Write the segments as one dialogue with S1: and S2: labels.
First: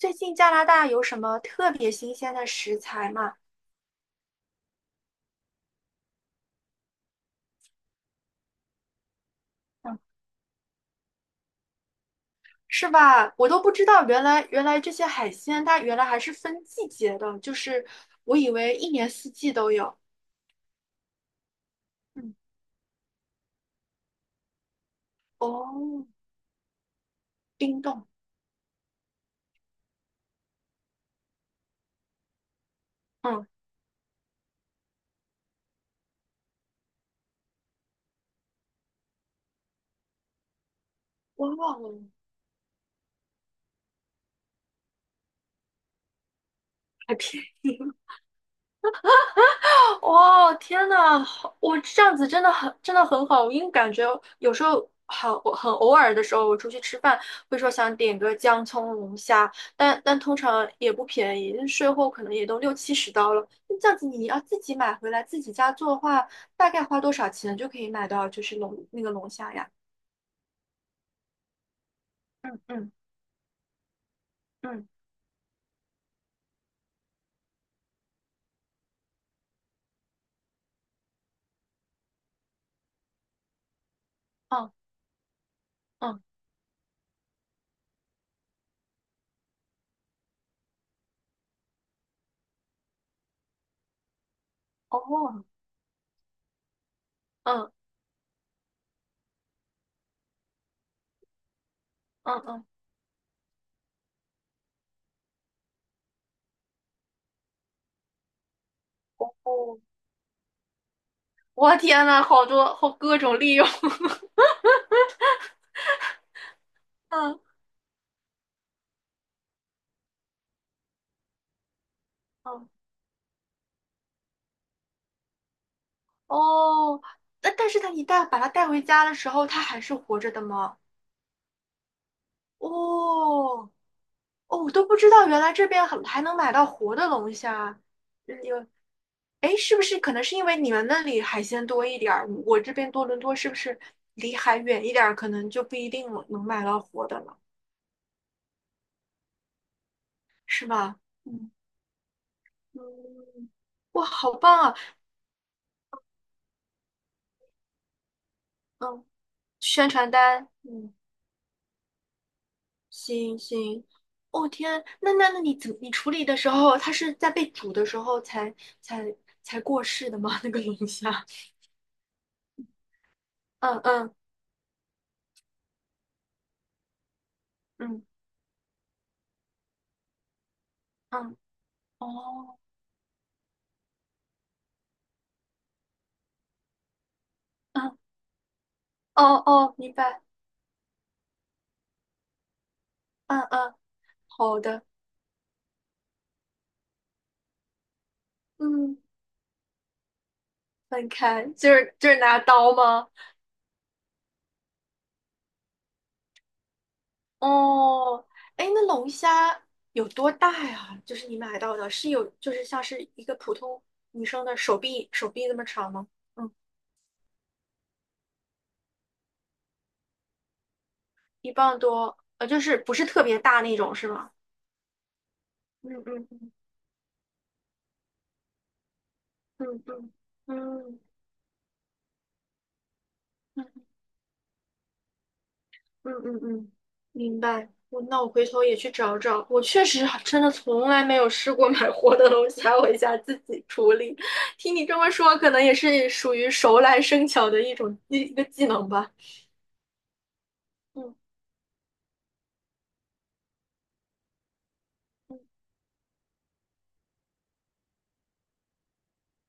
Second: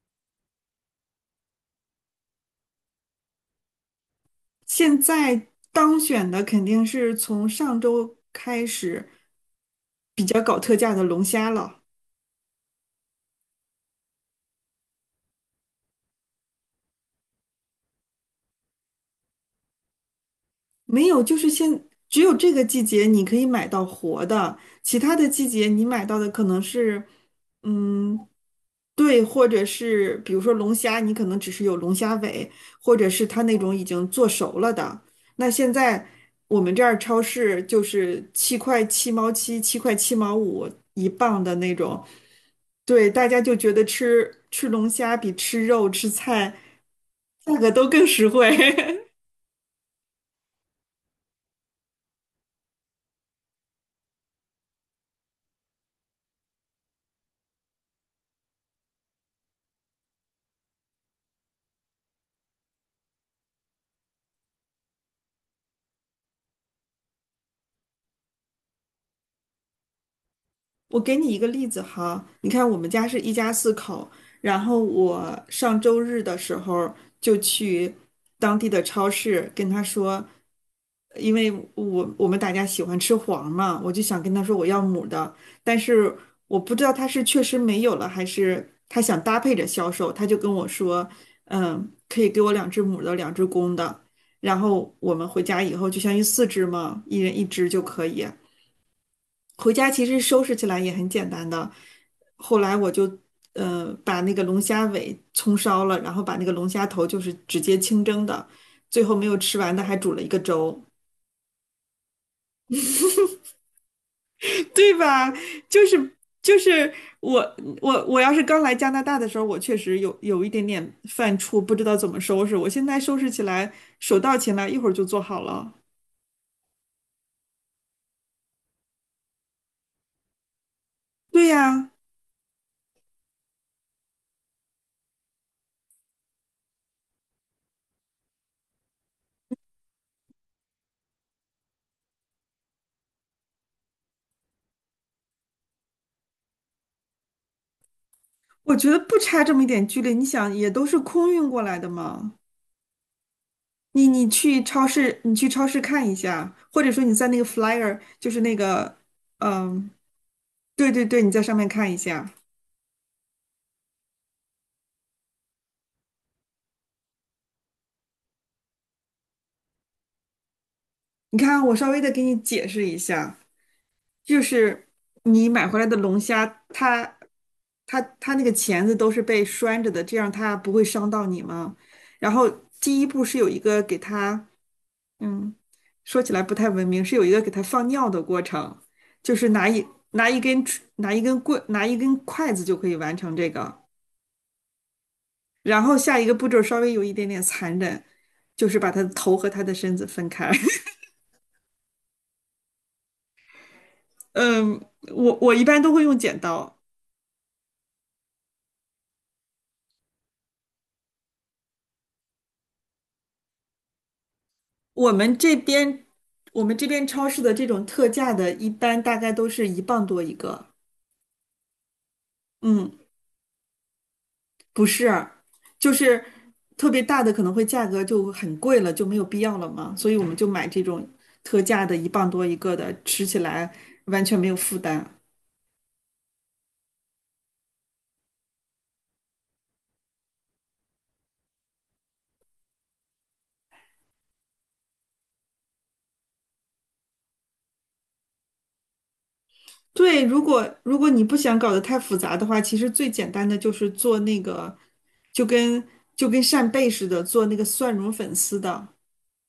S1: 最近加拿大有什么特别新鲜的食材吗？
S2: 现在当选的肯定是从上周开始
S1: 嗯。
S2: 比较搞特价的龙虾了，
S1: 是吧？我都不知道，原来这些海鲜它原来还是分季节的，就是我以为一年四季都有。
S2: 没有，就是现只有
S1: 嗯。
S2: 这个季节你可以买到活的，其他的季节你买
S1: 哦，
S2: 到的可能是，
S1: 冰冻。
S2: 嗯，对，或者是比如说龙虾，你可能只是有龙虾尾，或者是它
S1: 嗯。
S2: 那种已经做熟了的。那现在我们这儿超市就是7块7毛7、7块7毛5一磅
S1: 哇。
S2: 的那
S1: 哦，
S2: 种。对，大家就觉得吃吃龙虾比吃肉、吃菜
S1: 还便
S2: 价格都
S1: 宜。
S2: 更实惠。
S1: 哇，天呐，好，我这样子真的很好，因为感觉有时候好很偶尔的时候，我出去吃饭会说想点个姜葱龙虾，但通常也不便宜，税后可能也都六七十刀了。那这样子你要自己买回来自己家做的话，大概花多少钱就可以买到就是龙那个龙虾呀？
S2: 我给你一个例子哈，你
S1: 嗯
S2: 看我们
S1: 嗯
S2: 家是一家四口，然后
S1: 嗯
S2: 我上周日的时候就去当地的超市跟他说，因为我们大家喜欢吃黄嘛，我就想跟他说我
S1: 嗯
S2: 要母的，但是
S1: 嗯，
S2: 我不知道他是确实没有了，还是他想搭配着销售，他就跟我说，可以给我两只母的，两只公的，然后我们回
S1: 哦，
S2: 家以后就相当于四只嘛，一人一只
S1: 嗯
S2: 就可以。回家其实收拾起来也很简单的。
S1: 嗯
S2: 后
S1: 嗯，
S2: 来我就把那个龙虾尾葱烧了，然后把那个龙虾头就是直接清蒸的，最后没有吃完
S1: 哦，
S2: 的还煮了一个粥，
S1: 我天呐，好多，好各种利用。
S2: 对吧？就是
S1: 嗯。
S2: 我我要是刚来加拿大的时候，我确实有一点点犯怵，不知道怎么收拾。我
S1: 嗯。
S2: 现在收拾起来手到擒来，一会儿就做好了。
S1: 哦，那但是他一旦把他带回家的时候，他还是活着的吗？
S2: 对呀，
S1: 哦哦，我都不知道，原来这边还能买到活的龙虾。嗯，有。哎，是不是可能是因为你们那里海鲜多一点儿，我这边多伦多是不是离海远一点儿，可能就不一定能买到活的了？
S2: 我觉得不差这么一点距离，你想
S1: 是
S2: 也都是
S1: 吧？
S2: 空运
S1: 嗯
S2: 过来的嘛。
S1: 嗯。哇，
S2: 你
S1: 好棒
S2: 去
S1: 啊！
S2: 超市，你去超市看一下，或者说你在那个 flyer，就是那个，
S1: 嗯，宣
S2: 嗯，
S1: 传单。
S2: 对
S1: 嗯。
S2: 对对，你在上面看一下。
S1: 行行。哦，天啊，那你处理的时候，它是在被煮的时候才才过世的吗？那个龙虾？
S2: 你看，我稍微的给你解释一下，
S1: 嗯嗯
S2: 就是你买回来的龙虾，它它
S1: 嗯
S2: 它那个钳子都是被拴着的，这样它不会伤到
S1: 嗯。
S2: 你吗？然后
S1: 哦。
S2: 第一步是有一个给它，嗯，说起来不太文明，是有一个给它放
S1: 嗯。
S2: 尿的过程，
S1: 哦
S2: 就是
S1: 哦，明白。
S2: 拿一根拿一根筷子就可以完成
S1: 嗯
S2: 这
S1: 嗯。
S2: 个。
S1: 好的。
S2: 然后下一个步骤稍微有一点点残忍，就是把
S1: 嗯，
S2: 他的头和他的身子分开。
S1: 分开，就是拿刀吗？
S2: 嗯，我一般都会用剪刀。
S1: 哦。哎，那龙虾有多大呀？就是你买到的，是有就是像是一个普通女生的手臂
S2: 我
S1: 手
S2: 们
S1: 臂那
S2: 这
S1: 么长
S2: 边
S1: 吗？嗯，
S2: 我们这边超市的这种特价的，一般大概都是一磅多一个。
S1: 一磅多，就是不
S2: 嗯，
S1: 是特别大那种，是吗？
S2: 不是，就
S1: 嗯
S2: 是
S1: 嗯嗯
S2: 特别大的可能会价格就很贵了，就没有必要了
S1: 嗯
S2: 嘛，所
S1: 嗯
S2: 以我们就买这
S1: 嗯
S2: 种特价的，一磅多一个的，吃起来
S1: 嗯
S2: 完全没有负担。
S1: 嗯嗯。嗯，明白。我那我回头也去找找。我确实还真的从来没有试过买活的东西，还回家自己处理。听你这么说，可能也是属于熟来生巧的一种一一个技能吧。
S2: 对，如果
S1: 嗯
S2: 你不想搞得太复杂的话，其实最简单的就是做那个，就
S1: 嗯。
S2: 跟就跟扇贝似的，做那个蒜蓉粉丝的。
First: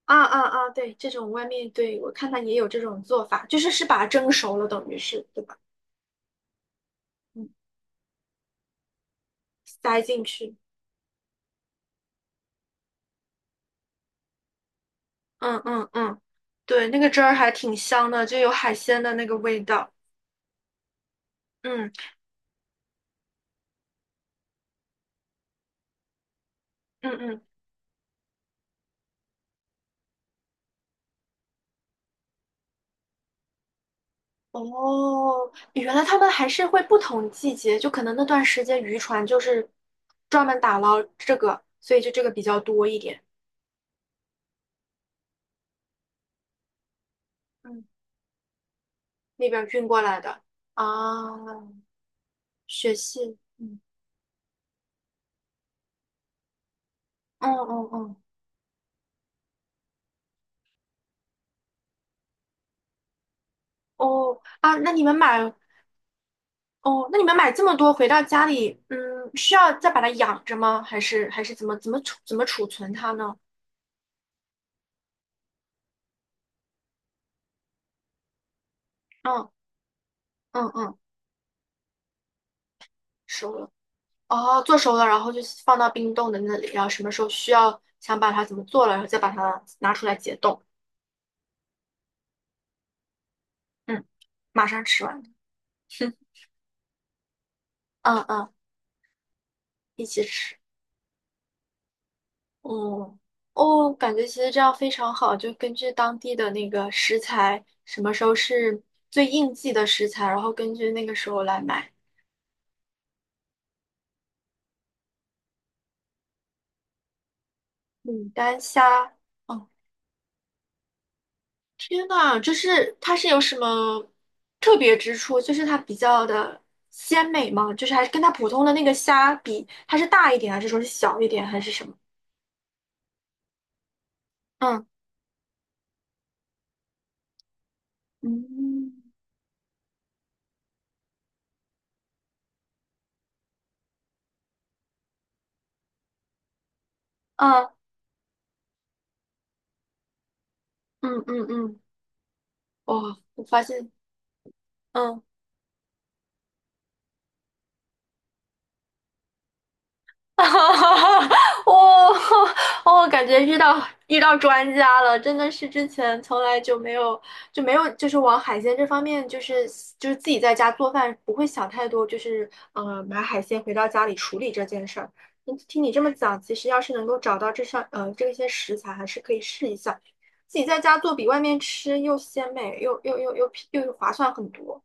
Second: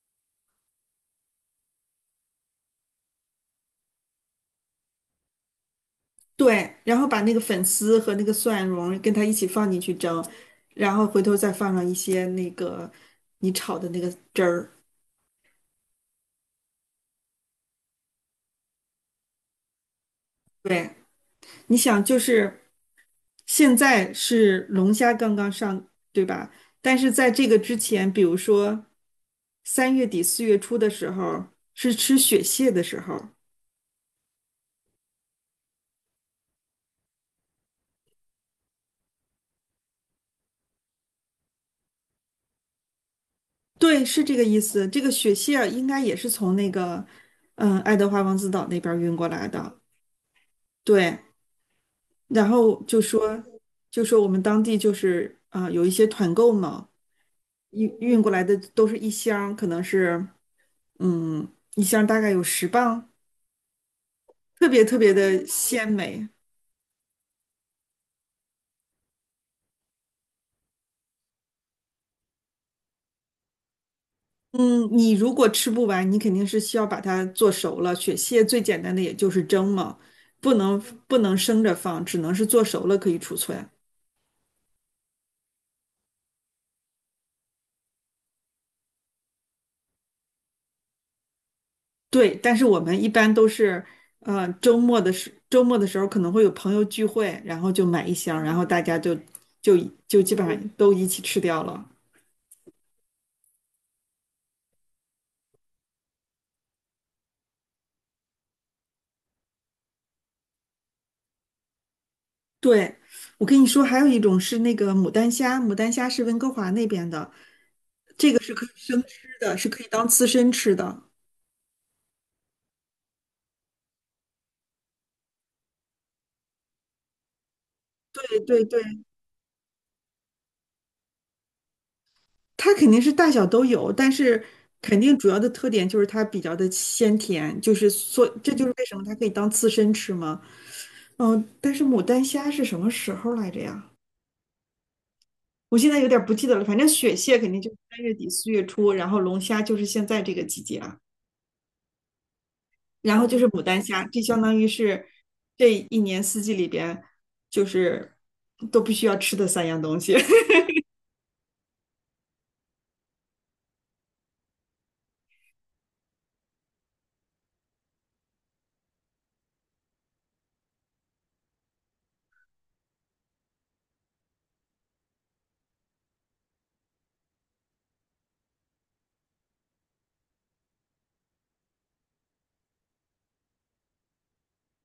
S1: 啊啊啊！对，这种外面对我看它也有这种做法，就是是把它蒸熟了，等于是对吧？
S2: 对，然后把那个
S1: 嗯，
S2: 粉丝和那个蒜蓉跟它一起放进去
S1: 塞
S2: 蒸，
S1: 进去。
S2: 然后回头再放上一些那个你炒的那个汁儿。
S1: 嗯嗯嗯。对，那个汁儿还挺香的，就有海鲜的那个味道。
S2: 对，你
S1: 嗯。
S2: 想就是现在是龙虾刚刚上，对吧？但是
S1: 嗯
S2: 在
S1: 嗯。
S2: 这个之前，比如说三月底四月初的时候，是吃雪蟹的时候。
S1: 哦，原来他们还是会不同季节，就可能那段时间渔船就是专门打捞这个，所以就这个比较多一点。
S2: 对，是这个意思。这个雪蟹儿应该也是从那个，
S1: 嗯，
S2: 爱德华王子岛那边儿运过来
S1: 那边
S2: 的。
S1: 运过来的
S2: 对，
S1: 啊。
S2: 然后
S1: 雪
S2: 就
S1: 蟹，
S2: 说，
S1: 嗯。
S2: 就说我们当地就是啊有一些团购嘛，
S1: 嗯。
S2: 运
S1: 哦哦
S2: 运过来的都是一箱儿可能是嗯，一箱儿大概有10磅，
S1: 哦。哦
S2: 特
S1: 啊，
S2: 别
S1: 那
S2: 特
S1: 你
S2: 别
S1: 们
S2: 的
S1: 买
S2: 鲜美。
S1: 哦，那你们买这么多回到家里，嗯，需要再把它养着吗？还是还是怎么怎么储怎么储存它呢？
S2: 嗯，你如果吃不完，你肯定是需要把它做熟了。雪蟹最简单的也就是
S1: 嗯
S2: 蒸嘛，不
S1: 嗯
S2: 能
S1: 嗯。
S2: 不能生着放，只能是做熟了可以储
S1: 收
S2: 存。
S1: 了。哦，做熟了，然后就放到冰冻的那里，然后什么时候需要想把它怎么做了，然后再把它拿出来解冻。
S2: 对，但是我们一般都是，
S1: 嗯，马上吃完。
S2: 周末的时候 可能会有朋友聚会，然后就买一
S1: 嗯
S2: 箱，然
S1: 嗯。
S2: 后大家就
S1: 一
S2: 就
S1: 起
S2: 基本
S1: 吃。
S2: 上都一起吃掉了。
S1: 嗯。哦，感觉其实这样非常好，就根据当地的那个食材，什么时候是最应季的食材，然后根据那个时候来买。
S2: 对，我跟你说，还有一种是那个牡丹虾，牡丹虾是温哥华那边的，
S1: 牡
S2: 这个是
S1: 丹
S2: 可以生
S1: 虾。
S2: 吃的，是
S1: 哦。
S2: 可以当刺身吃的。
S1: 天呐，就是它是有什么特别之处？就是它比较的鲜美吗？就是还是跟它
S2: 对
S1: 普
S2: 对
S1: 通的那个
S2: 对，
S1: 虾比，它是大一点，还是说是小一点，还是什么？
S2: 它肯定是大小都有，但是
S1: 嗯
S2: 肯定主要的特点就是它比较的鲜甜，就是所，这就是为什
S1: 嗯
S2: 么它可以当刺身吃嘛。但是牡丹虾是什么时候来着呀？我现在有点儿不记得了，反正雪蟹肯定就
S1: 嗯
S2: 是三月底四月初，然后龙虾就是现在这个季节啊，
S1: 嗯嗯嗯。哇，
S2: 然后就
S1: 我
S2: 是牡
S1: 发
S2: 丹
S1: 现，
S2: 虾，这相当于是
S1: 嗯。
S2: 这一年四季里边就是都必须要吃的三样东西。
S1: 哈哈，我我感觉遇到专家了，真的是之前从来就没有，就是往海鲜这方面，就是自己在家做饭不会想太多，就是买海鲜回到家里处理这件事儿。嗯，听你这么讲，其实要是能够找到这些食材，还是可以试一下，自己在家做比外面吃又鲜美又划算很多。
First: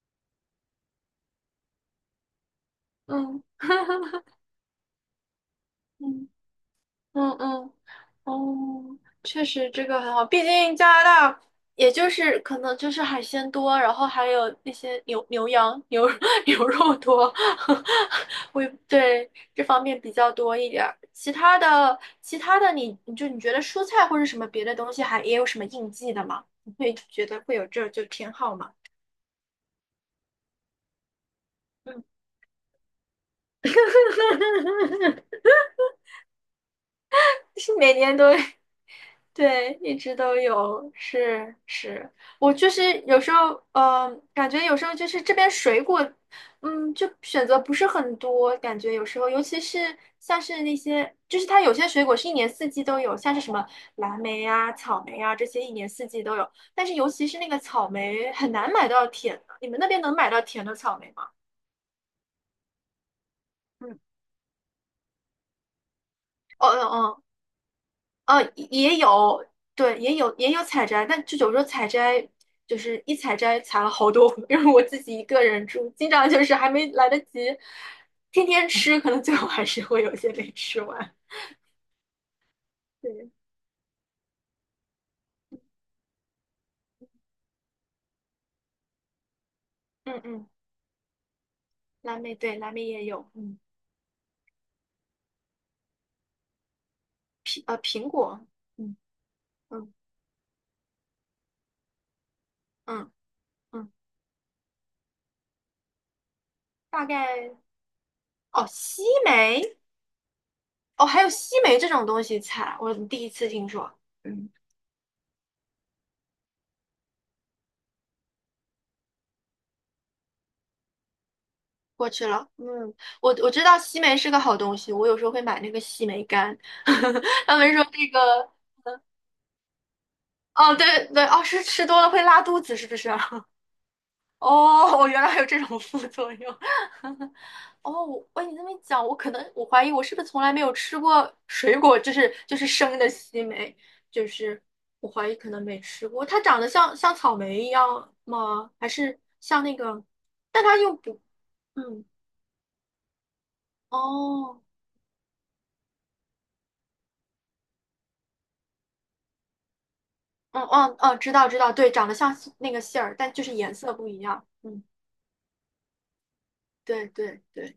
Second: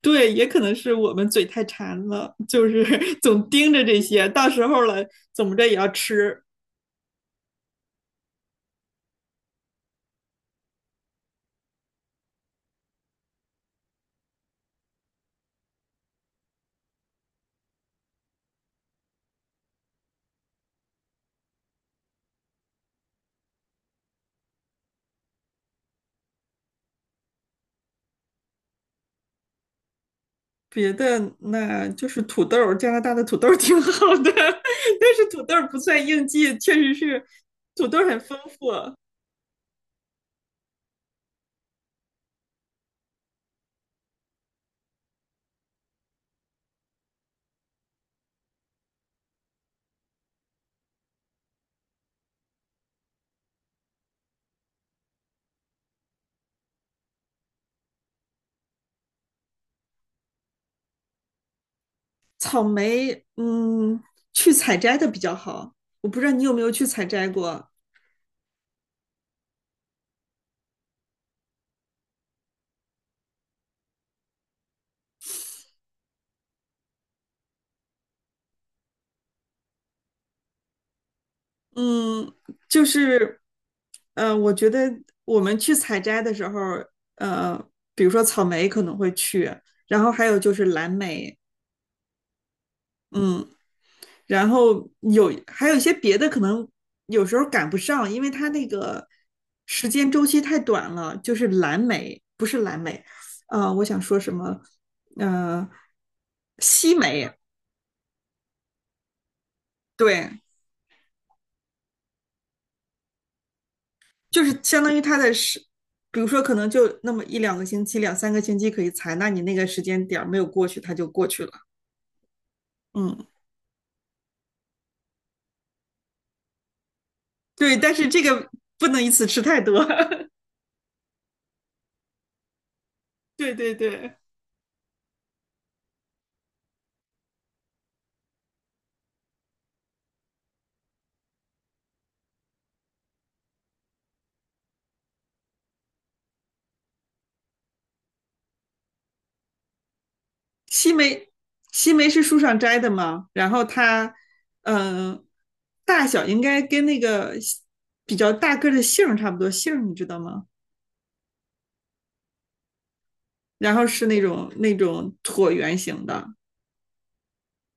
S2: 对，也可能是我们嘴太馋了，就是
S1: 嗯
S2: 总盯着这些，到时候了怎么着也要
S1: 嗯。
S2: 吃。
S1: 嗯嗯。哦，确实这个很好，毕竟加拿大也就是可能就是海鲜多，然后还有那些牛牛羊牛 牛肉多。我也对这方面比较多一点儿。其他的你觉得蔬菜或者什么别的东西还也有什么应季的吗？你会觉得会有这就偏好吗？
S2: 别的那
S1: 嗯。
S2: 就是土豆，加拿大的土豆挺好的，但是土 豆不算应季，确实是
S1: 是
S2: 土
S1: 每
S2: 豆
S1: 年
S2: 很
S1: 都
S2: 丰
S1: 有，
S2: 富。
S1: 对，一直都有。是是。我就是有时候，感觉有时候就是这边水果，嗯，就选择不是很多，感觉有时候，尤其是像是那些，就是它有些水果是一年四季都有，像是什么蓝莓啊、草莓啊这些一年四季都有，但是尤其是那个草莓很难买到甜的，你们那边能买到甜的草莓吗？
S2: 草莓，
S1: 嗯。
S2: 去采摘的比较好。我不知道你有没
S1: 哦
S2: 有去采
S1: 哦
S2: 摘过，
S1: 哦，也有。对，也有采摘，但就有时候采摘就是一采摘采了好多，因为我自己一个人住，经常就是还没来得及天天吃，可能最后还是会有些没吃完。
S2: 嗯，就
S1: 对。
S2: 是，我觉得我们去采摘的时候，呃，比如说草莓可能会去，然后
S1: 嗯
S2: 还有
S1: 嗯。
S2: 就是蓝莓，
S1: 蓝莓对，蓝莓也有。
S2: 嗯，
S1: 嗯，
S2: 然后还有一些别的可能有时候
S1: 苹
S2: 赶不
S1: 呃苹
S2: 上，因为
S1: 果，
S2: 它那
S1: 嗯
S2: 个时
S1: 嗯
S2: 间周期太短了。就是蓝莓，不是蓝莓，
S1: 嗯
S2: 我
S1: 嗯。
S2: 想说什么？呃，西
S1: 大
S2: 梅，
S1: 概。哦，西梅。
S2: 对，
S1: 哦，还有西梅这种东西采，我第一次听说。
S2: 就
S1: 嗯。
S2: 是相当于它的时，比如说可能就那么一两个星期、两三个星期可以采。那你那个时间点没有过去，它就过去了。
S1: 过去了。嗯，
S2: 嗯，
S1: 我知道西梅是个好东西，我有时候会买那个西梅干，他们
S2: 对，
S1: 说
S2: 但是
S1: 这个。
S2: 这个不能一次吃太多。
S1: 哦，对对。哦，是吃多了会拉肚子，是不是啊？
S2: 对对对，
S1: 哦，原来还有这种副作用。哦，我喂，你这么一讲，我可能我怀疑我是不是从来没有吃过水果，就是生的西梅，就是我怀疑可能没吃过。它长得像草莓一样吗？还是像那个？但它
S2: 西
S1: 又不，
S2: 梅，西
S1: 嗯。
S2: 梅是树上摘的嘛，然后它，
S1: 哦。
S2: 嗯、呃大小应该跟那个比较大个的杏差不多，杏你知道吗？
S1: 嗯嗯嗯，知道知道，对，长得像杏那个杏儿，但就是
S2: 然
S1: 颜
S2: 后
S1: 色
S2: 是
S1: 不
S2: 那
S1: 一样。
S2: 种那
S1: 嗯。
S2: 种椭圆形的，
S1: 对对对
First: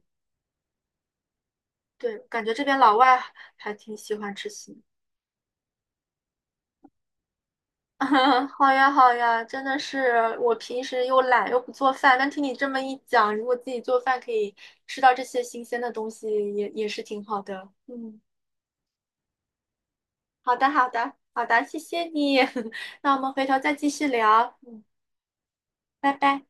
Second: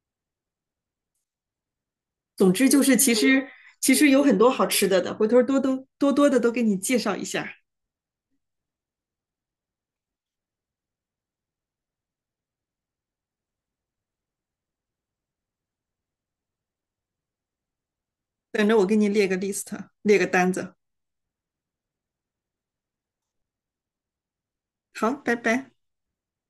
S1: 对，感
S2: 总
S1: 觉这
S2: 之
S1: 边
S2: 就是，
S1: 老
S2: 其
S1: 外
S2: 实
S1: 还
S2: 其
S1: 挺
S2: 实
S1: 喜
S2: 有
S1: 欢
S2: 很多
S1: 吃
S2: 好
S1: 杏。
S2: 吃的的，回头多多多多的都给你介绍一下，
S1: 好呀好呀，真的是我平时又懒又不做饭，但听你这么一讲，如果自己做饭可以吃到这些新鲜的东西也，也是挺好的。嗯。
S2: 等着我给你列个 list，列个单
S1: 好的
S2: 子。
S1: 好的好的，谢谢你。那我们回头再继续聊。嗯，
S2: 好，拜拜。
S1: 拜拜。